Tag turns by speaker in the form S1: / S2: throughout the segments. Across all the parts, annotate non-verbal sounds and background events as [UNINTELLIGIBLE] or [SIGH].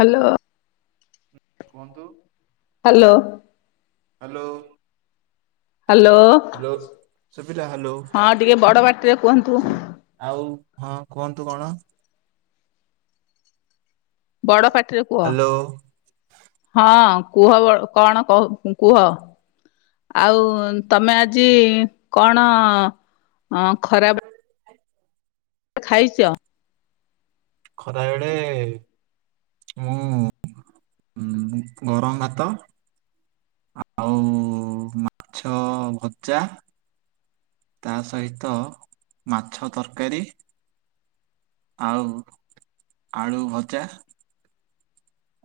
S1: Hello.
S2: କୁହନ୍ତୁ
S1: hello
S2: hello.
S1: Hello
S2: hello ଶୁଵିଲା hello.
S1: ହଁ ଟିକେ ବଡ ପାଟିରେ କୁହନ୍ତୁ।
S2: ଆଉ ହଁ କୁହନ୍ତୁ କଣ।
S1: ବଡ଼ ପାଟିରେ କୁହ।
S2: ହ୍ୟାଲୋ
S1: ହଁ କୁହ କଣ କହୁ କୁହ। ଆଉ ତମେ ଆଜି କଣ ଅଁ ଖରା ଖାଇଛ।
S2: ଖରା ବେଳେ। ମୁଁ ଗରମ ଭାତ। ଆଉ ମାଛ ଭଜା। ତା ସହିତ ମାଛ ତରକାରୀ। ଆଉ ଆଳୁ ଭଜା।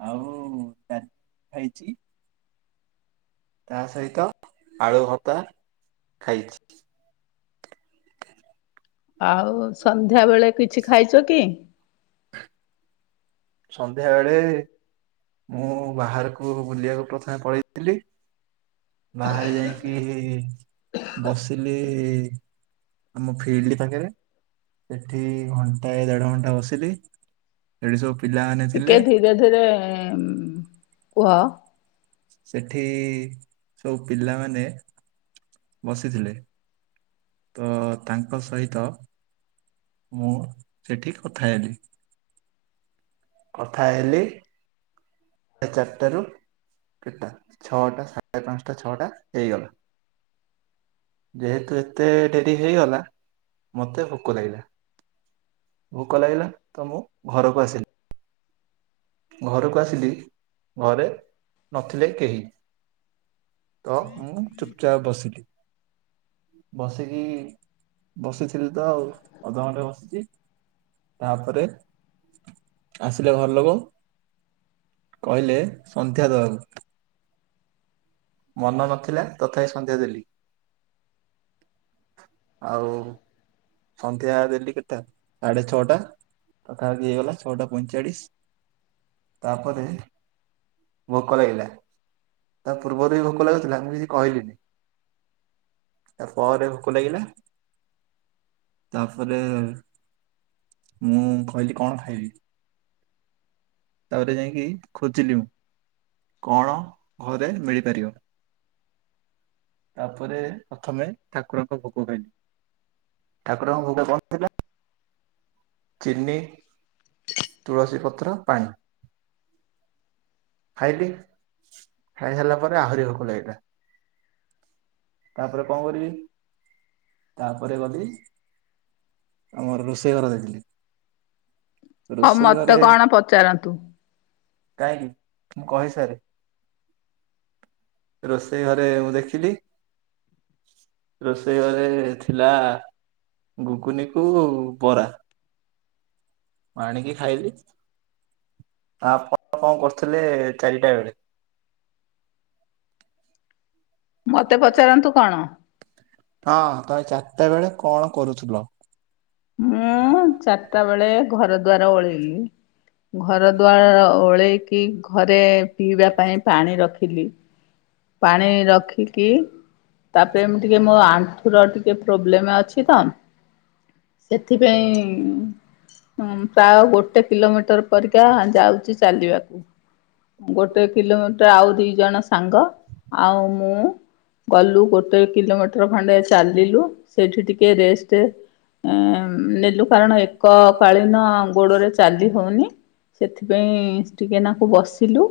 S2: ଆଉ [UNINTELLIGIBLE] ଖାଇଛି। ତା ସହିତ ଆଳୁ ଭର୍ତ୍ତା ଖାଇଛି।
S1: ଆଉ ସନ୍ଧ୍ୟା ବେଳେ କିଛି ଖାଇଛ କି?
S2: ସନ୍ଧ୍ୟା ବେଳେ। ମୁଁ ବାହାରକୁ ବୁଲିବାକୁ ପ୍ରଥମେ ପଳେଇଥିଲି। ବାହାରେ ଯାଇକି ବସିଲି। ଆମ ଫିଲ୍ଡ ପାଖରେ ସେଠି ଘଣ୍ଟାଏ ଦେଢ ଘଣ୍ଟା ବସିଲି। ସେଠି ସବୁ ପିଲାମାନେ ଥିଲେ।
S1: ସେରା କୁହ।
S2: ସେଠି ସବୁ ପିଲାମାନେ। ବସିଥିଲେ। ତ ତାଙ୍କ ସହିତ। ମୁଁ ସେଠି କଥା ହେଲି। କଥା ହେଲି। ସାଢ଼େ ଚାରିଟାରୁ କେତଟା ଛଅଟା ସାଢ଼େ ପାଞ୍ଚଟା ଛଅଟା ହେଇଗଲା। ଯେହେତୁ ଏତେ ଡେରି ହେଇଗଲା ମତେ ଭୋକ ଲାଗିଲା। ଭୋକ ଲାଗିଲା ତ ମୁଁ ଘରକୁ ଆସିଲି। ଘରକୁ ଆସିଲି ଘରେ ନଥିଲେ କେହି। ତ ମୁଁ ଚୁପଚାପ୍ ବସିଲି। ବସିକି ବସିଥିଲି ତ ଆଉ ଅଧଘଣ୍ଟେ ବସିଛି। ତାପରେ ଆସିଲେ ଘର ଲୋକ। କହିଲେ ସନ୍ଧ୍ୟା ଦବାକୁ। ମନ ନଥିଲା ତଥାପି ସନ୍ଧ୍ୟା ଦେଲି। ଆଉ। ସନ୍ଧ୍ୟା ଦେଲି କେତେଟା ସାଢେ ଛଅଟା ପାଖା ପାଖି ହେଇଗଲା ଛଅଟା ପଇଁଚାଳିସ୍। ତାପରେ ଭୋକ ଲାଗିଲା। ତା ପୂର୍ବରୁ ବି ଭୋକ ଲାଗୁଥିଲା ମୁ କିଛି କହିଲିନି। ତା ପରେ ଭୋକ ଲାଗିଲା। ତାପରେ ମୁଁ କହିଲି କଣ ଖାଇବି। ତାପରେ ଯାଇକି ଖୋଜିଲି ମୁଁ। କଣ ଘରେ ମିଳିପାରିବ। ତାପରେ ପ୍ରଥମେ ଠାକୁରଙ୍କ ଭୋଗ ଖାଇଲିି। ଠାକୁରଙ୍କ ଭୋଗ କଣ ଥିଲା। ଚିନି, ତୁଳସୀ ପତ୍ର, ପାଣି। ଖାଇଲି ଖାଇ ସାରିଲା ପରେ ଆହୁରି ଭୋକ ଲାଗିଲା। ତାପରେ କଁ କରିବି ତାପରେ ଗଲି। ଆମର ରୋଷେଇ ଘର ଦେଖିଲି।
S1: ହଁ
S2: ରୋଷେଇ
S1: ମତେ
S2: ଘରେ
S1: କଣ ପଚାରନ୍ତୁ।
S2: କାହିଁକି ମୁଁ କହିସାରେ। ରୋଷେଇ ଘରେ ମୁଁ ଦେଖିଲି। ରୋଷେଇ ଘରେ ଥିଲା ଗୁଗୁନି କୁ ବରା। ମୁଁ ଆଣିକି ଖାଇଲି ତା ଆପଣ କଁ କରୁଥିଲେ ଚାରିଟା ବେଳେ?
S1: ମତେ ପଚାରନ୍ତୁ କଣ।
S2: ହଁ ତ ଆଜି ଚାରିଟା ବେଳେ କଣ କରୁଥିଲ?
S1: ମୁଁ ଚାରିଟା ବେଳେ ଘର ଦୁଆାର ଓଳେଇଲି। ଘର ଦ୍ୱାର ଓଳେଇକି ଘରେ ପିଇବା ପାଇଁ ପାଣି ରଖିଲି। ପାଣି ରଖିକି ତାପରେ ମୁଁ ଟିକେ ମୋ ଆଣ୍ଠ ଣ୍ଠୁ ର ଟିକେ ପ୍ରୋବ୍ଲେମ ଅଛି ତ ସେଥିପାଇଁ। ଉଁ ପ୍ରାୟ ଗୋଟେ କିଲୋମିଟର ପରିକା ଯାଉଛି ଚାଲିବାକୁ। ଗୋଟେ କିଲୋମିଟର ଆଉ ଦି ଜଣ ସାଙ୍ଗ ଆଉ ମୁଁ। ଗଲୁ ଗୋଟେ କିଲୋମିଟର ଖଣ୍ଡେ ଚାଲିଲୁ ସେଇଠି ଟିକେ ରେଷ୍ଟ ଏଁ ନେଲୁ କାରଣ ଏକ କାଳୀନ ଗୋଡ଼ରେ ଚାଲି ହଉନି ସେଥିପାଇଁ ଟିକେ ନାକୁ ବସିଲୁ।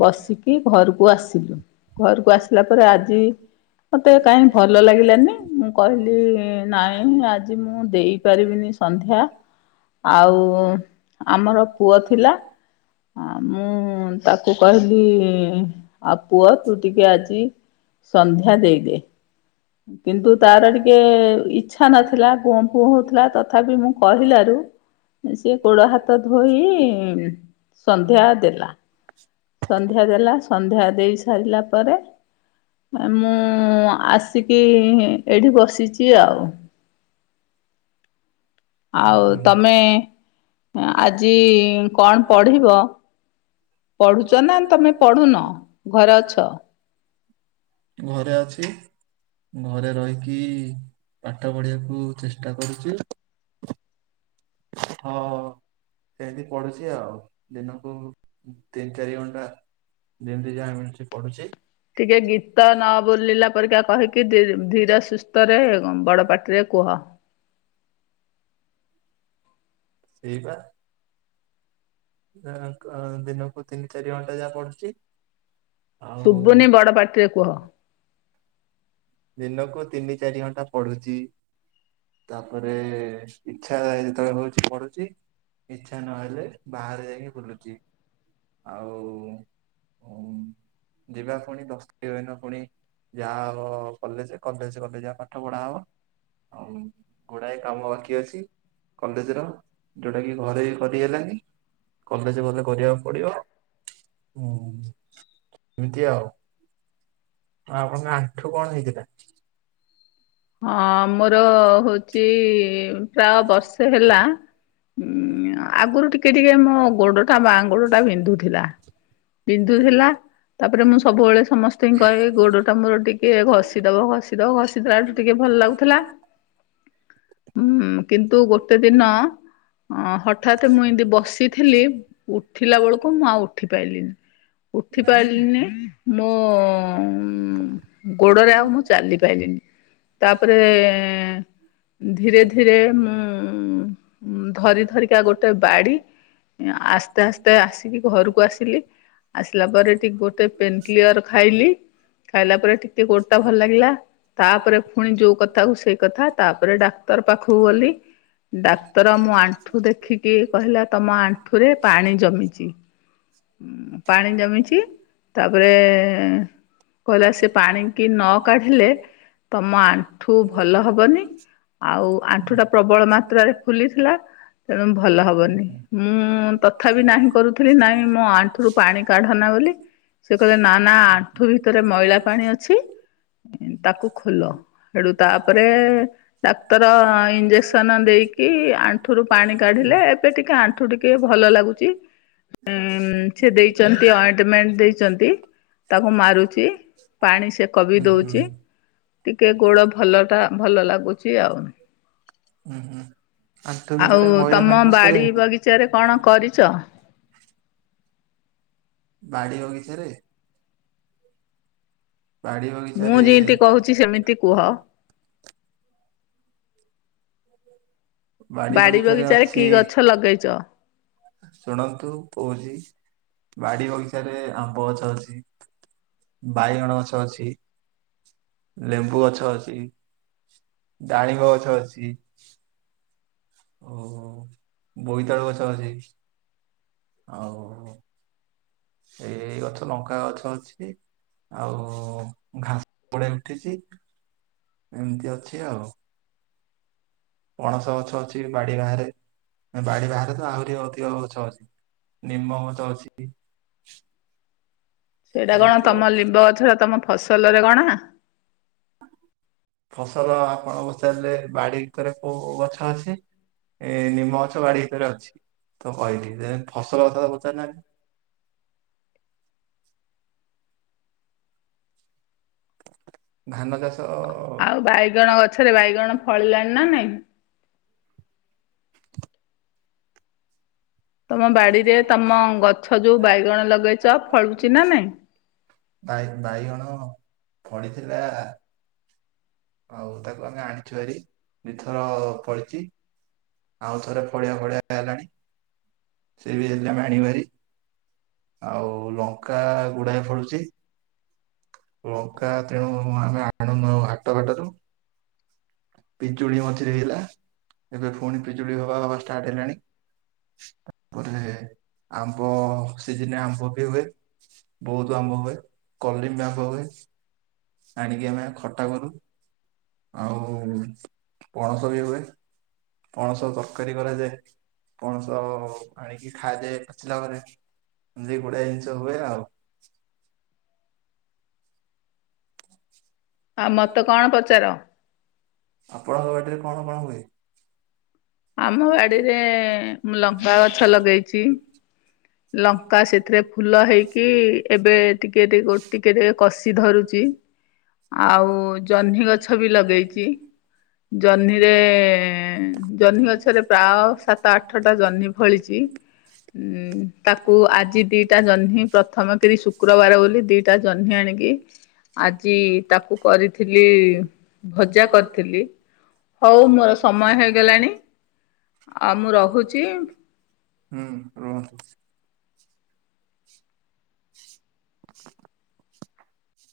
S1: ବସିକି ଘରକୁ ଆସିଲୁ ଘରକୁ ଆସିଲା ପରେ ଆଜି। ମତେ କାଇଁ ଭଲ ଲାଗିଲାନି ମୁଁ କହିଲି ନାଇଁ ଆଜି ମୁଁ ଦେଇ ପାରିବିନି ସ ସନ୍ଧ୍ୟା ଆଉ ଆମର ପୁଅ ଥିଲା। ଆ ମୁଁ ତାକୁ କହିଲି ଆଉ ପୁଅ। ତୁ ଟିକେ ଆଜି ସନ୍ଧ୍ୟା ଦେଇଦେ। କିନ୍ତୁ ତାର ଟିକେ ଇଚ୍ଛା ନଥିଲା ଗୁଁ ପୁ ହଉଥିଲା ତଥାପି ମୁଁ କହିଲାରୁ। ସିଏ ଗୋଡ, ହାତ ଧୋଇ ଉଁ ସନ୍ଧ୍ୟା ଦେଲା। ସନ୍ଧ୍ୟା ଦେଲା ସନ୍ଧ୍ୟା ଦେଇ ସାରିଲା ପରେ। ମୁଁ ଆସିକି ଏଇଠି ବସିଛି ଆଉ। ଆଉ ତମେ। ଆଜି କଣ ପଢିବ? ପଢୁଛ ନା ତମେ ପଢୁନ ଘରେ ଅଛ।
S2: ଘରେ ଅଛି। ଘରେ ରହିକି ପାଠ ପଢିବାକୁ ଚେଷ୍ଟା କରୁଛି। ହଁ ସେମତି ପଡୁଛି ଆଉ ଦିନକୁ ତିନି, ଚାରି ଘଣ୍ଟା। ଯେମିତି ଯାହା ମିଳୁଛି ପଢୁଛି।
S1: ଟିକେ ଗୀତ ନ ବୋଲିଲା ପରିକା କହିକି ଧୀ ଧୀର ସୁସ୍ଥରେ ବଡ଼ ପାଟିରେ କୁହ।
S2: ସେଇବା। ଆ କ‌୍ ଆ ଦିନକୁ ତିନି, ଚାରି ଘଣ୍ଟା ଯାହା ପଡୁଛି।
S1: ଶୁଭୁନି ବଡ ପାଟିରେ କୁହ।
S2: ଦିନକୁ ତିନି, ଚାରି ଘଣ୍ଟା ପଢୁଛି। ତାପରେ ଇଛା ଯେତେବେଳେ ହଉଛି ପଢୁଛି। ଇଚ୍ଛା ନହେଲେ ବାହାରେ ଯାଇକି ବୁଲୁଛି ଆଉ। ଉଁ ଯିବା ପୁଣି ଦଶ ତାରିଖ ଦିନ ପୁଣି ଯା ହବ। କଲେଜ କଲେଜ ଗଲେ ଯାହା ପାଠ ପଢା ହବ ଆଉ ଗୁଡାଏ କାମ ବାକି ଅଛି। କଲେଜ ର ଯୋଉଟା କି ଘରେ ବି କରି ହେଲାନି। କଲେଜ ଗଲେ କରିବାକୁ ପଡିବ ହୁଁ। ଏମିତି ଆଉ ଆଉ ଆପଣଙ୍କ ଆଣ୍ଠୁ କଣ ହେଇଥିଲା।
S1: ହଁ ମୋର ହଉଛି ପ୍ରାୟ ବର୍ଷେ ହେଲା ଉଁ ଆଗରୁ ଟିକେ ଟିକେ ମୋ ଗୋଡଟା ବାଁ ଗୋଡ ଟା ବିନ୍ଧୁଥିଲା। ବିନ୍ଧୁଥିଲା ତାପରେ ମୁଁ ସବୁବେଳେ ସମସ୍ତେ ହି କହିବି ଗୋଡ ଟା ମୋର ଟି କିଏ ଘଷି ଦବ ଘଷିଦବ ଘଷିଦଲାଠୁ ଟିକେ ଭଲ ଲାଗୁଥିଲା। ହୁଁ। କିନ୍ତୁ ଗୋଟେ ଦିନ ଅ ହଠାତ୍ ମୁଁ ଏମିତି ବସିଥିଲି ଉଠିଲା ବେଳକୁ ମୁଁ ଆଉ ଉଠି ପାଇଲିିନି। ଉଠି ପାରିଲିନି ମୋ ଗୋଡରେ ଆଉ ମୁଁ ଚାଲି ପାରଲିିନି। ତାପରେ ଧୀରେ ଧୀରେ ମୁଁ ଉ ଧରି ଧରିକା ଗୋଟେ ବାଡି ଆସ୍ତେ ଆସ୍ତେ ଆସିକି ଘରକୁ ଆସିଲି। ଆସିଲା ପରେ ଟିକେ ଗୋଟେ ପେନ କିଲୟର ଖାଇଲି। ଖାଇଲା ପରେ ଟିକେ ଟିକେ ଗୋଟ ଟା ଭଲ ଲାଗିଲା ତାପରେ ପୁଣି ଯୋଉ କଥା ହ ସେଇ କଥା ତାପରେ ଡାକ୍ତର ପାଖକୁ ଗଲି। ଡାକ୍ତର ମୁଁ ଆଣ୍ଠୁ ଦେଖିକି କହିଲା ତମ ଆଣ୍ଠୁ ପାଣି ଜମିଚି ପାଣି ଜମିଚି ତାପରେ କହିଲା ସେ ପାଣିକି ନ କାଢ଼ିଲେ ମୋ ଆଣ୍ଠୁ ଭଲ ହବନି। ଆଉ ଆଣ୍ଠୁ ଟା ପ୍ରବଳ ମାତ୍ରାରେ ଫୁଲିଥିଲା, ତେଣୁ ଭଲ ହବନି।
S2: ଉୁଁ
S1: ମୁଁ ତଥାପି ନାହିଁ କରୁଥିଲି ନାହିଁ ମୋ ଆଣ୍ଠୁରୁ ପାଣି କାଢନା ବୋଲି। ସେ କହିଲେ ନା ନା ଆଣ୍ଠୁ ଭିତରେ ମଇଳା ପାଣି ଅଛି, ତାକୁ ଖ ତାପରେ ଡାକ୍ତର ଇଞ୍ଜେସନ ଦେଇ କି ଆଣ୍ଠୁ ର ପାଣି କାଢିଲେ ଏବେ ଟିକେ ଆଣ୍ଠୁ ଟିକେ ଭଲ ଲାଗୁଚି।
S2: [UNINTELLIGIBLE]
S1: ଅଏଣ୍ଟମେଣ୍ଟ ଦେଇଛନ୍ତି ତାକୁ
S2: ହୁଁ
S1: ମାରୁଛି ପାଣି ସେକ ବି ଦଉଛି
S2: ହ।
S1: ଟିକେ ଗୋଡ ଭଲ ଟା ଭଲ ଲାଗୁଚି ଆଉ।
S2: ଉୁଁ ହୁଁ ଆଣ୍ଠୁ
S1: ଆଉ
S2: ଭିତରେ ମହିଳା
S1: ତମ
S2: ପାଣି ବସିଲ
S1: ବାଡି
S2: କେମିତି?
S1: [UNINTELLIGIBLE] କଣ କରିଚ?
S2: ବାଡି ବଗିଚାରେ ରେ? ବାଡି
S1: ମୁଁ
S2: ବଗିଚାରେ
S1: ଯେମତି କହୁଚି ସେମିତି କୁହ।
S2: ବାଡି ବଗିଚାରେ
S1: କି
S2: ଅଛି
S1: ଗଛ ଲଗେଇଛ?
S2: ଶୁଣନ୍ତୁ କୋହୁଚି ବାଡି ବଗିଚାରେ ଆମ୍ବ ଗଛ ଅଛି। ବାଇଗଣ ଗଛ ଅଛି। ଲେମ୍ବୁ ଗଛ ଅଛି, ଡାଳିଙ୍ଗ ଗଛ ଅଛି। ଓ ବୋଇତାଳୁ ଗଛ ଅଛି। ଆଉ ଏଇଇ ଗଛ ଲଙ୍କା ଗଛ ଅଛି। ଆଉ ଘାସ ଗଡେଇ ଉଠିଚି ଏମିତି ଅଛି ଆଉ। ପଣସ ଗଛ ଅଛି ବାଡି ବାହାରେ ବାଡି ବାହାରେ ତ ଆହୁରି ଅଧିକ ଗଛ ଅଛି ନିମ୍ବ ଗଛ ଅଛି।
S1: ସେଇଟା କଣ
S2: ଏମିତି
S1: ତମ
S2: ଆଉ
S1: ଲମ୍ବ ଗଛଟ ତମ ଫସଲରେ ଗଣା।
S2: ଫସଲ ଆପଣ ପଚାରିଲେ ବାଡି ଭିତରେ କୋଉ କୋଉ ଗଛ ଅଛି? ଏ ନିମ୍ମ ଗଛ ବାଡି ଭିତରେ ଅଛି, ତ କହିଲି ଫସଲ କଥା ତ ପଚାରି ନା ଧାନ ଚାଷ
S1: ଆଉ ବାଇଗଣ ଗଛରେ ବାଇଗଣ ଫଳିଲାଣି ନା ନାଇଁ? ତମ ବାଡିରେ ତମ ଗଛ ଯୋଉ ବାଇଗଣ ଲଗେଇଛ ଫଳୁଚି ନା ନାଇଁ?
S2: ବାଇ ବାଇଗଣ ଫଳିଥିଲା। ଆଉ ତାକୁ ଆମେ ଆଣିଛୁ ଭାରି ଦିଥର ଗଲିଚି। ଆଉ ଥରେ ଫଡିଆ ଫଡିଆ ହେଲାଣି ସି ବି ହେଲେ ଆମେ ଆଣିବୁ ଭାରି। ଆଉ ଲଙ୍କା ଗୁଡାଏ ଫଳିଚି। ବଙ୍କା ତେଣୁ ଆମେ ଆଣୁନ ହାଟ ଘାଟରୁ। ପିଜୁଳି ମଝିରେ ହେଲା, ଏବେ ପୁଣି ପିଜୁଳି ହବା ଭବା ଷ୍ଟାର୍ଟ ହେଲାଣି। ତାପରେ ଆମ୍ବ ସିଜିନରେ ଆମ୍ବ ବି ହୁଏ। ବହୁତ ଆମ୍ବ ହୁଏ କଲିମ ଆମ୍ବ ହୁଏ। ଆଣିକି ଆମେ ଖଟା କରୁ ଆଉ ପଣସ ବି ହୁଏ। ପଣସ ତରକାରୀ କରାଯାଏ। ପଣସ ଆଣିକି ଖା ଯାଏ ପାଚିଲା ପରେ। ଏମତି ଗୁଡ଼ାଏ ଜିନିଷ ହୁଏ ଆଉ।
S1: ଆଉ ମତେ କଣ ପଚାର?
S2: ଆପଣଙ୍କ ବାଡିରେ କଣ କଣ ହୁଏ?
S1: ଆମ ବାଡିରେ ମୁଁ ଲମ୍ବା ଗଛ ଲଗେଇଛି। ଲଙ୍କା ସେଥିରେ ଫୁଲ ହେଇକି ଏବେ ଟିକେ ଟେ ଟିକେ ଟିକେ କଷି ଧରୁଛି। ଆଉ ଜହ୍ନି ଗଛ ବି ଲଗେଇଛି। ଜହ୍ନିରେ ଜହ୍ନି ଗଛରେ ପ୍ରାୟ ସାତ ଆଠଟା ଜହ୍ନି ଫଳିଛି। ତାକୁ ଆଜି ଦିଟା ଜହ୍ନି ପ୍ରଥମ କରି ଶୁକ୍ରବାର ବୋଲି ଦିଟା ଜହ୍ନି ଆଣିକି ଆଜି ତାକୁ କରିଥିଲି ଭଜା କରିଥିଲି। ହଉ ମୋର ସମୟ ହେଇଗଲାଣି ଆଉ ମୁଁ ରହୁଛି।
S2: ହୁଁ ରୁହନ୍ତୁ। [INAUDIBLE] [INAUDIBLE]